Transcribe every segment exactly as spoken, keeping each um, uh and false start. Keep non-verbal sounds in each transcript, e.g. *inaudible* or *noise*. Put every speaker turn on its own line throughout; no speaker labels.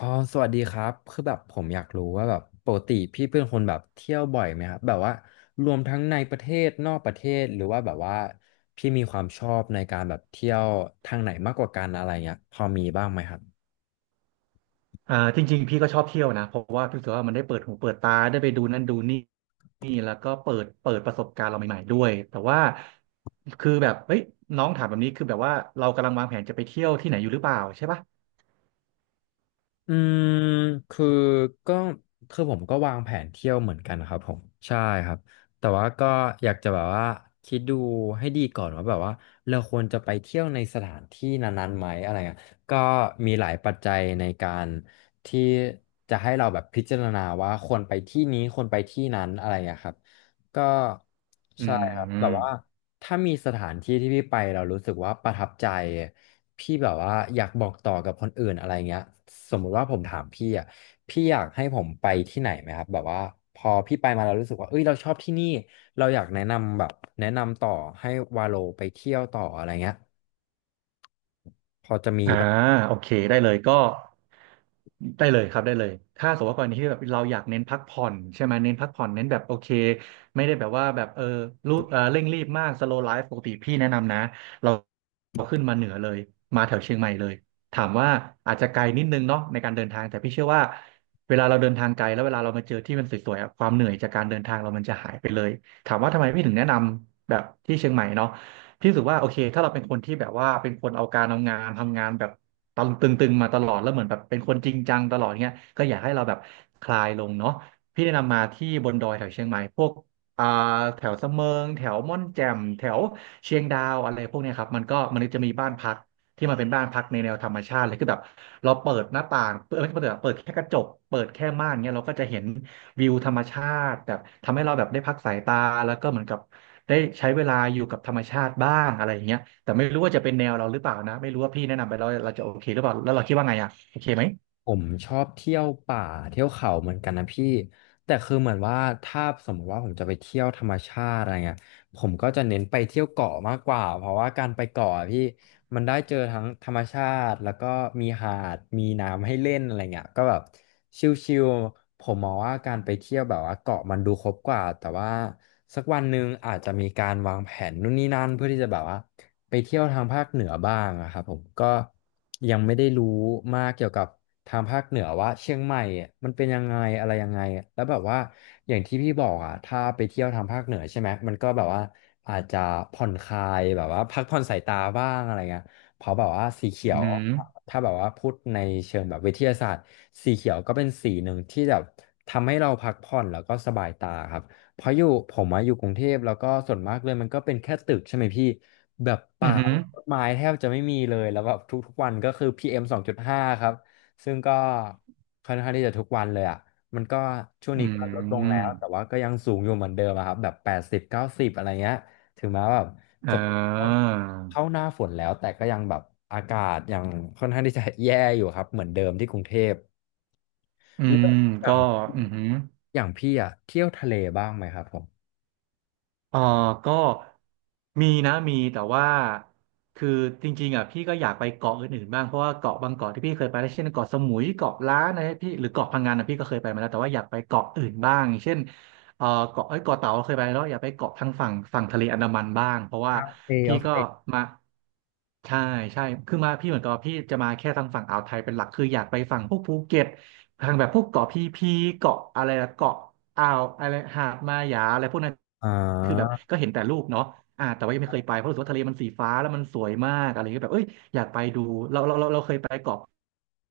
อ๋อสวัสดีครับคือแบบผมอยากรู้ว่าแบบปกติพี่เป็นคนแบบเที่ยวบ่อยไหมครับแบบว่ารวมทั้งในประเทศนอกประเทศหรือว่าแบบว่าพี่มีความชอบในการแบบเที่ยวทางไหนมากกว่ากันอะไรเงี้ยพอมีบ้างไหมครับ
อ่าจริงๆพี่ก็ชอบเที่ยวนะเพราะว่าพี่รู้สึกว่ามันได้เปิดหูเปิดตาได้ไปดูนั่นดูนี่นี่แล้วก็เปิดเปิดประสบการณ์เราใหม่ๆด้วยแต่ว่าคือแบบเฮ้ยน้องถามแบบนี้คือแบบว่าเรากำลังวางแผนจะไปเที่ยวที่ไหนอยู่หรือเปล่าใช่ปะ
อืมคือก็คือผมก็วางแผนเที่ยวเหมือนกันครับผมใช่ครับแต่ว่าก็อยากจะแบบว่าคิดดูให้ดีก่อนว่าแบบว่าเราควรจะไปเที่ยวในสถานที่นั้นๆไหมอะไรเงี้ยก็มีหลายปัจจัยในการที่จะให้เราแบบพิจารณาว่าควรไปที่นี้ควรไปที่นั้นอะไรเงี้ยครับก็
อื
ใช่ครับแบ
ม
บว่า ถ้ามีสถานที่ที่พี่ไปเรารู้สึกว่าประทับใจพี่แบบว่าอยากบอกต่อกับคนอื่นอะไรเงี้ยสมมุติว่าผมถามพี่อ่ะพี่อยากให้ผมไปที่ไหนไหมครับแบบว่าพอพี่ไปมาเรารู้สึกว่าเอ้ยเราชอบที่นี่เราอยากแนะนำแบบแนะนำต่อให้วาโลไปเที่ยวต่ออะไรเงี้ยพอจะมี
อ่าโอเคได้เลยก็ได้เลยครับได้เลยถ้าสมมติว่ากรณีที่แบบเราอยากเน้นพักผ่อนใช่ไหมเน้นพักผ่อนเน้นแบบโอเคไม่ได้แบบว่าแบบเออรูเออเร่งรีบมากสโลว์ไลฟ์ปกติพี่แนะนำนะเราขึ้นมาเหนือเลยมาแถวเชียงใหม่เลยถามว่าอาจจะไกลนิดนึงเนาะในการเดินทางแต่พี่เชื่อว่าเวลาเราเดินทางไกลแล้วเวลาเรามาเจอที่มันสวยๆอะความเหนื่อยจากการเดินทางเรามันจะหายไปเลยถามว่าทำไมพี่ถึงแนะนำแบบที่เชียงใหม่เนาะ พี่รู้สึกว่าโอเคถ้าเราเป็นคนที่แบบว่าเป็นคนเอาการเอางานทำงานแบบตึงตึงๆมาตลอดแล้วเหมือนแบบเป็นคนจริงจังตลอดเงี้ยก็อยากให้เราแบบคลายลงเนาะพี่แนะนำมาที่บนดอยแถวเชียงใหม่พวกอ่าแถวสะเมิงแถวม่อนแจ่มแถวเชียงดาวอะไรพวกเนี้ยครับมันก็มันจะมีบ้านพักที่มันเป็นบ้านพักในแนวธรรมชาติเลยคือแบบเราเปิดหน้าต่างเปิดไม่ใช่เปิด่เปิดแค่กระจกเปิดแค่ม่านเงี้ยเราก็จะเห็นวิวธรรมชาติแบบทำให้เราแบบได้พักสายตาแล้วก็เหมือนกับ ได้ใช้เวลาอยู่กับธรรมชาติบ้างอะไรอย่างเงี้ยแต่ไม่รู้ว่าจะเป็นแนวเราหรือเปล่านะไม่รู้ว่าพี่แนะนำไปแล้วเราจะโอเคหรือเปล่าแล้วเราคิดว่าไงอ่ะโอเคไหม
ผมชอบเที่ยวป่าเที่ยวเขาเหมือนกันนะพี่แต่คือเหมือนว่าถ้าสมมติว่าผมจะไปเที่ยวธรรมชาติอะไรเงี้ยผมก็จะเน้นไปเที่ยวเกาะมากกว่า เพราะว่าการไปเกาะอะพี่มันได้เจอทั้งธรรมชาติแล้วก็มีหาดมีน้ำให้เล่นอะไรเงี้ยก็แบบชิลๆผมมองว่าการไปเที่ยวแบบว่าเกาะมันดูครบกว่าแต่ว่าสักวันหนึ่งอาจจะมีการวางแผนนู่นนี่นั่นเพื่อที่จะแบบว่าไปเที่ยวทางภาคเหนือบ้างอะครับผมก็ยังไม่ได้รู้มากเกี่ยวกับ ทางภาคเหนือว่าเชียงใหม่อะมันเป็นยังไงอะไรยังไงอะแล้วแบบว่าอย่างที่พี่บอกอ่ะถ้าไปเที่ยวทางภาคเหนือใช่ไหมมันก็แบบว่าอาจจะผ่อนคลายแบบว่าพักผ่อนสายตาบ้างอะไรเงี้ยเพราะแบบว่าสีเขี
อื
ย
อ
ว
หือ
ถ้าแบบว่าพูดในเชิงแบบวิทยาศาสตร์สีเขียวก็เป็นสีหนึ่งที่แบบทำให้เราพักผ่อนแล้วก็สบายตาครับเพราะอยู่ผมมาอยู่กรุงเทพแล้วก็ส่วนมากเลยมันก็เป็นแค่ตึกใช่ไหมพี่แบบ
อื
ป่า
อหือ
ต้นไม้แทบจะไม่มีเลยแล้วแบบทุกๆวันก็คือ พี เอ็ม สองจุดห้าครับ ซึ่งก็ค่อนข้างที่จะทุกวันเลยอ่ะมันก็ช่วง
อื
นี้ก็ลดลง
ม
แล้วแต่ว่าก็ยังสูงอยู่เหมือนเดิมอะครับแบบแปดสิบเก้าสิบอะไรเงี้ยถึงแม้ว่าแบบ
อ่
จะเป็นชวกเข้า
า
หน้าฝนแล้วแต่ก็ยังแบบอากาศยังค่อนข้างที่จะแย่อยู่ครับเหมือนเดิมที่กรุงเทพ
อื
เลือ
ม
กอย่า
ก็
ง
อือหือ
อย่างพี่อ่ะเที่ยวทะเลบ้างไหมครับผม
เออก็มีนะมีแต่ว่าคือจริงๆอ่ะพี่ก็อยากไปเกาะอื่นๆบ้างเพราะว่าเกาะบางเกาะที่พี่เคยไปแล้วเช่นเกาะสมุยเกาะล้านนะพี่หรือเกาะพังงานนะพี่ก็เคยไปมาแล้วแต่ว่าอยากไปเกาะอื่นบ้างเช่นเออเกาะเอ้ยเกาะเต่าเคยไปแล้วอยากไปเกาะทางฝั่งฝั่งทะเลอันดามันบ้างเพราะ
โอ
ว่า
เคโอ
พี่ก็
เค
มาใช่ใช่คือมาพี่เหมือนกับว่าพี่จะมาแค่ทางฝั่งอ่าวไทยเป็นหลักคืออยากไปฝั่งพวกภูเก็ต ทางแบบพวกเกาะพีพีเกาะอะไรนะเกาะอ่าวอะไรหาดมาหยาอะไรพวกนั้น
อ่
คือแบบ
า
ก็เห็นแต่รูปเนาะอ่าแต่ว่ายังไม่เคยไปเพราะรู้สึกว่าทะเลมันสีฟ้าแล้วมันสวยมากอะไรเงี้ยแบบเอ้ยอยากไปดูเราเราเราเราเคยไปเกาะ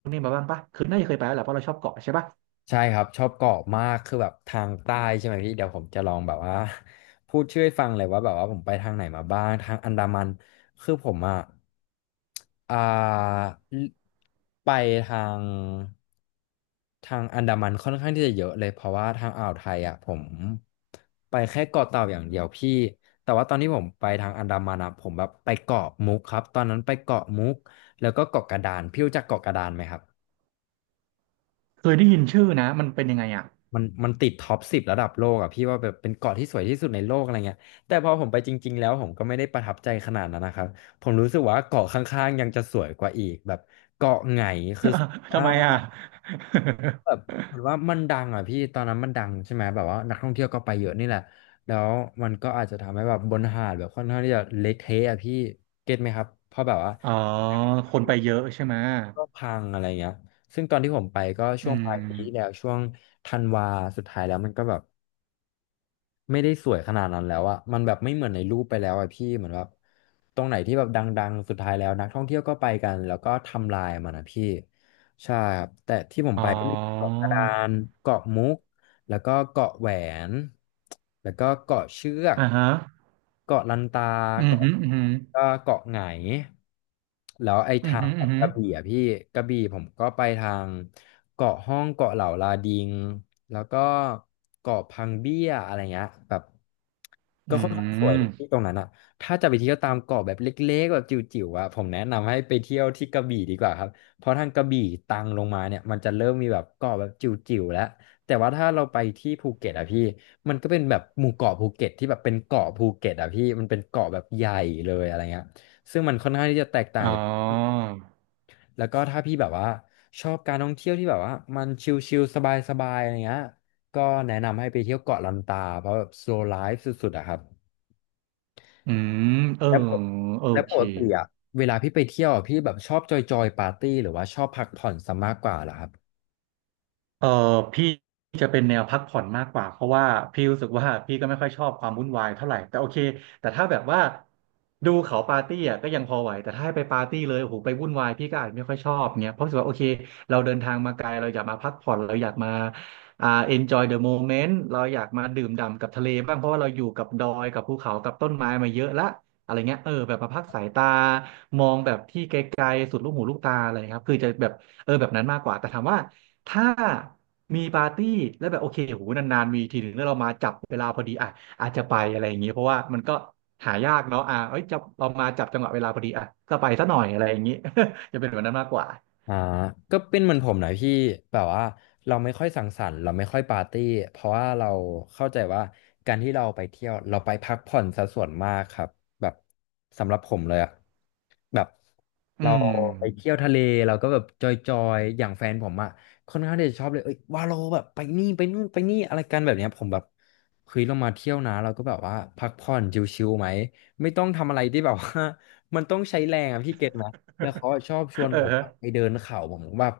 ไาบ้างปะคือน่าจะเคยไปแล้วแหละเพราะเราชอบเกาะใช่ปะ
ใช่ครับชอบเกาะมากคือแบบทางใต้ใช่ไหมพี่เดี๋ยวผมจะลองแบบว่า *laughs* พูดชื่อให้ฟังเลยว่าแบบว่าผมไปทางไหนมาบ้างทางอันดามันคือผมอ่ะอ่าไปทางทางอันดามันค่อนข้างที่จะเยอะเลยเพราะว่าทางอ่าวไทยอ่ะผมไปแค่เกาะเต่าอย่างเดียวพี่แต่ว่าตอนที่ผมไปทางอันดามันอ่ะผมแบบไปเกาะมุกครับตอนนั้นไปเกาะมุกแล้วก็เกาะกระดานพี่รู้จักเกาะกระดานไหมครับ
เคยได้ยินชื่อนะมันเป็นยังไงอ่ะ
มันมันติดท็อปสิบระดับโลกอ่ะพี่ว่าแบบเป็นเกาะที่สวยที่สุดในโลกอะไรเงี้ยแต่พอผมไปจริงๆแล้วผมก็ไม่ได้ประทับใจขนาดนั้นนะครับผมรู้สึกว่าเกาะข้างๆยังจะสวยกว่าอีกแบบ
*laughs* ทำไมอ่ะ
อ่าแบบเหมือนว่ามันดังอ่ะพี่ตอนนั้นมันดังใช่ไหมแบบว่านักท่องเที่ยวก็ไปเยอะนี่แหละแล้วมันก็อาจจะทำให้แบบบนหาดแบบค่อนข้างที่จะเละเทะอ่ะพี่ครับเพราะแบบว่า
*laughs* อ๋อคน
เดี๋
ไป
ยว
เยอะใช่ไหม
ก็พังอะไรเงี้ยซึ่งตอนที่ผมไปก็
อื
ช่วงปลายปีที่แล้ว
ม
ช่วงธันวาสุดท้ายแล้วมันก็แบบ ไม่ได้สวยขนาดนั้นแล้วอะ มันแบบไม่เหมือนในรูปไปแล้วอะพี่เหมือนแบบตรงไหนที่แบบดังๆสุดท้ายแล้วนักท่องเที่ยวก็ไปกันแล้วก็ทำลายมันอะพี่ ใช่ครับ แต่ที่ผม
อ๋อ
ไปก็มีเกาะกระดานเกาะมุก แล้วก็เกาะแหวนแล้วก็เกาะเชือก
อ่าฮะ
เกาะลันตา
อืม
เกาะ
ฮึอืมฮึ
ก็เกาะไหงแล้วไอ้
อืม
ทาง
ฮึอืมฮึ
กระบี่อะพี่กระบี่ผมก็ไปทางเกาะห้องเกาะเหล่าลาดิงแล้วก็เกาะพังเบี้ยอะไรเงี้ยแบบ
อื
ก็ค่อนข้างสวยเลยที่
ม
ตรงนั้นอ่ะถ้าจะไปเที่ยวตามเกาะแบบเล็กๆแบบจิ๋วๆอ่ะผมแนะนำให้ไปเที่ยวที่กระบี่ดีกว่าครับเพราะทางกระบี่ตังลงมาเนี่ยมันจะเริ่มมีแบบเกาะแบบจิ๋วๆแล้ว แต่ว่าถ้าเราไปที่ภูเก็ตอะพี่มันก็เป็นแบบหมู่เกาะภูเก็ตที่แบบเป็นเกาะภูเก็ตอะพี่มันเป็นเกาะแบบใหญ่เลยอะไรเงี้ยซึ่งมันค่อนข้างที่จะแตกต่า
อ๋
ง
อ
แล้วก็ถ้าพี่แบบว่าชอบการท่องเที่ยวที่แบบว่ามันชิลๆสบายๆอะไรเงี้ยก็แนะนำให้ไปเที่ยวเกาะลันตาเพราะแบบ slow life สุดๆอะครับ
อืมเออ
แล้วปก
โอ
แล้วป
เค
กติอะเวลาพี่ไปเที่ยวอะพี่แบบชอบจอยๆปาร์ตี้หรือว่าชอบพักผ่อนซะมากกว่าเหรอครับ
เออพี่จะเป็นแนวพักผ่อนมากกว่าเพราะว่าพี่รู้สึกว่าพี่ก็ไม่ค่อยชอบความวุ่นวายเท่าไหร่แต่โอเคแต่ถ้าแบบว่าดูเขาปาร์ตี้อ่ะก็ยังพอไหวแต่ถ้าให้ไปปาร์ตี้เลยโอ้โหไปวุ่นวายพี่ก็อาจไม่ค่อยชอบเงี้ยเพราะรู้สึกว่าโอเคเราเดินทางมาไกลเราอยากมาพักผ่อนเราอยากมาอ่า enjoy the moment เราอยากมาดื่มด่ำกับทะเลบ้างเพราะว่าเราอยู่กับดอยกับภูเขากับต้นไม้มาเยอะละอะไรเงี้ยเออแบบมาพักสายตามองแบบที่ไกลๆสุดลูกหูลูกตาอะไรครับคือจะแบบเออแบบนั้นมากกว่าแต่ถามว่า ถ้ามีปาร์ตี้แล้วแบบโอเคโหนานๆมีทีหนึ่งแล้วเรามาจับเวลาพอดีอ่ะอาจจะไปอะไรอย่างเงี้ยเพราะว่ามันก็หายากเนาะอ่ะเอ้ยจะเรามาจับจังหวะเวลาพอดีอ่ะก็ไปซะหน่อยอะไรอย่างงี้ *laughs* จะเป็นแบบนั้นมากกว่า
อ่าก็เป็นเหมือนผมหน่อยพี่แบบว่าเราไม่ค่อยสังสรรค์เราไม่ค่อยปาร์ตี้เพราะว่าเราเข้าใจว่าการที่เราไปเที่ยวเราไปพักผ่อนซะส่วนมากครับแบบสำหรับผมเลยอะแบบ
อื
เรา
ม
ไปเที่ยวทะเลเราก็แบบจอยๆอย่างแฟนผมอะค่อนข้างที่จะชอบเลยเอ้ยวาโลแบบไปนี่ไปนู่นไปนี่อะไรกันแบบเนี้ยผมแบบเฮ้ยเรามาเที่ยวนะเราก็แบบว่าพักผ่อนชิลๆไหมไม่ต้องทำอะไรที่แบบว่า *laughs* มันต้องใช้แรงอะพี่เก็ตไหม แล้วเขาอะชอบชวน
เออ
ผม
ฮะ
อะไปเดินเขาผมแบบ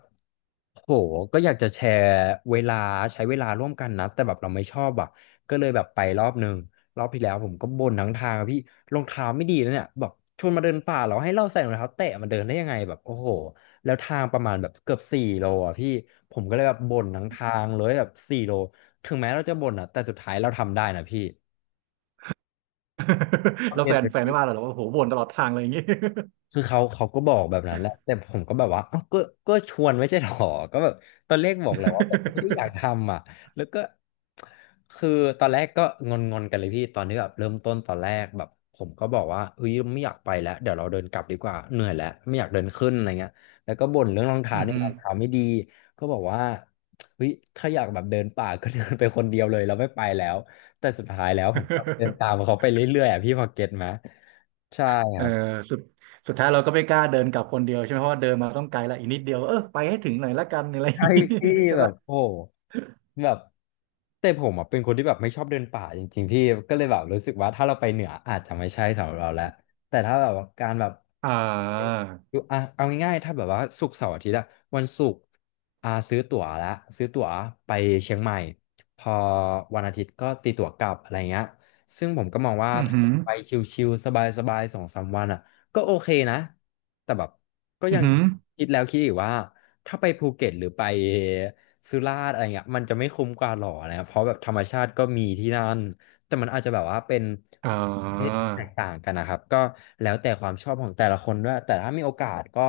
โหก็อยากจะแชร์เวลาใช้เวลาร่วมกันนะแต่แบบเราไม่ชอบอ่ะก็เลยแบบไปรอบหนึ่งรอบที่แล้วผมก็บ่นทั้งทางอะพี่รองเท้าไม่ดีนะเนี่ยแบบชวนมาเดินป่าเราให้เราใส่รองเท้าแตะมาเดินได้ยังไงแบบโอ้โหแล้วทางประมาณแบบเกือบสี่โลอ่ะพี่ผมก็เลยแบบบ่นทั้งทางเลยแบบสี่โลถึงแม้เราจะบ่นอ่ะแต่สุดท้ายเราทำได้นะพี่โอ
*laughs* แล้
เ
วแฟนแฟนไม่ว่า
ค
เราหรอกว่าโหบ่นตลอดทางอะไรอย่างงี้
คือเขาเขาก็บอกแบบนั้นแหละแต่ผมก็แบบว่าเอ้าก็ก็ชวนไม่ใช่หรอก็แบบตอนแรกบอกแล้วว่าแบบไม่ได้อยากทำอ่ะแล้วก็คือตอนแรกก็งอนๆกันเลยพี่ตอนที่แบบเริ่มต้นตอนแรกแบบผมก็บอกว่าเอ้ยไม่อยากไปแล้วเดี๋ยวเราเดินกลับดีกว่าเหนื่อยแล้วไม่อยากเดินขึ้นอะไรเงี้ยแล้วก็บ่นเรื่องรอง
*laughs*
เท้า
อือ
เนี่ย
หื
ร
อ
องเท้าไม่ดีก็บอกว่าเฮ้ยถ้าอยากแบบเดินป่าก็ *laughs* เดินไปคนเดียวเลยเราไม่ไปแล้วแต่สุดท้ายแล้วผมก็เดินตาม
*laughs*
เขาไปเรื่อยๆอ่ะพี่พอเก็ตไหมใช่
เออสุดสุดท้ายเราก็ไม่กล้าเดินกลับคนเดียวใช่ไหมเพราะว่าเดินมาต้องไกลละอีกนิดเดียวเออไปให้ถึงหน่อยละกันอะไรอย่าง
ใช่
งี้
พี่
*laughs* ใช่
แบ
ปะ
บโอ้แบบแต่ผมอ่ะเป็นคนที่แบบไม่ชอบเดินป่าจริงๆพี่ก็เลยแบบรู้สึกว่าถ้าเราไปเหนืออาจจะไม่ใช่สำหรับเราแล้วแต่ถ้าแบบว่าการแบบ
อ่า
ดูอ่ะเอาง่ายๆถ้าแบบว่าศุกร์เสาร์อาทิตย์อะวันศุกร์อ่าซื้อตั๋วละซื้อตั๋วไปเชียงใหม่พอวันอาทิตย์ก็ตีตั๋วกลับอะไรเงี้ยซึ่งผมก็มองว่า
อือ
ถ้า
หือ
ไปชิลๆสบายๆสองสามวันอะก็โอเคนะแต่แบบก็
อื
ยั
อ
ง
หือ
คิดแล้วคิดอีกว่า ถ้าไปภูเก็ตหรือไปสุราษฎร์อะไรเงี้ยมันจะไม่คุ้มกว่าหรอนะครับเพราะแบบธรรมชาติก็มีที่นั่นแต่มันอาจจะแบบว่าเป็น
อ่
ประเภทที่
า
แตกต่างกันนะครับก็แล้วแต่ความชอบของแต่ละคนด้วยแต่ถ้ามีโอกาสก็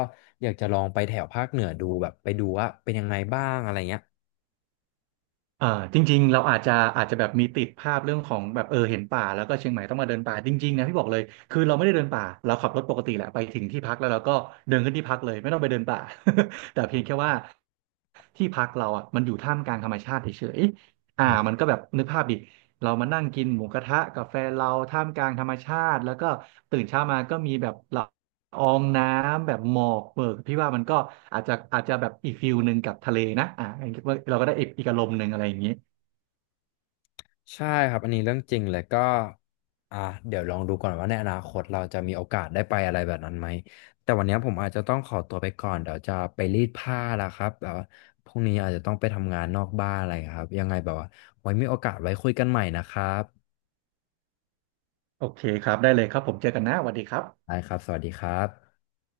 อยากจะลองไปแถวภาคเหนือดูแบบไปดูว่าเป็นยังไงบ้างอะไรเงี้ย
อ่าจริงๆ เราอาจจะอาจจะแบบมีติดภาพเรื่องของแบบเออเห็นป่าแล้วก็เชียงใหม่ต้องมาเดินป่าจริงๆนะพี่บอกเลยคือเราไม่ได้เดินป่าเราขับรถปกติแหละไปถึงที่พักแล้วเราก็เดินขึ้นที่พักเลยไม่ต้องไปเดินป่า *laughs* แต่เพียงแค่ว่าที่พักเราอ่ะมันอยู่ท่ามกลางธรรมชาติเฉยๆอ่ามันก็แบบนึกภาพดิเรามานั่งกินหมูกระทะกาแฟนเราท่ามกลางธรรมชาติแล้วก็ตื่นเช้ามาก็มีแบบเรา อองน้ำแบบหมอกเปิกพี่ว่ามันก็อาจจะอาจจะแบบอีกฟิลหนึ่งกับทะเลนะอ่าเราก็ได้อีกอีกอารมณ์หนึ่งอะไรอย่างนี้
ใช่ครับอันนี้เรื่องจริงเลยก็อ่ะเดี๋ยวลองดูก่อนว่าในอนาคตเราจะมีโอกาสได้ไปอะไรแบบนั้นไหมแต่วันนี้ผมอาจจะต้องขอตัวไปก่อนเดี๋ยวจะไปรีดผ้าแล้วครับแบบว่าพรุ่งนี้อาจจะต้องไปทำงานนอกบ้านอะไรครับยังไงแบบว่าไว้มีโอกาสไว้คุยกันใหม่นะครับ
โอเคครับได้เลยครับผมเจอกันนะสวัสดีครับ
ได้ครับสวัสดีครับ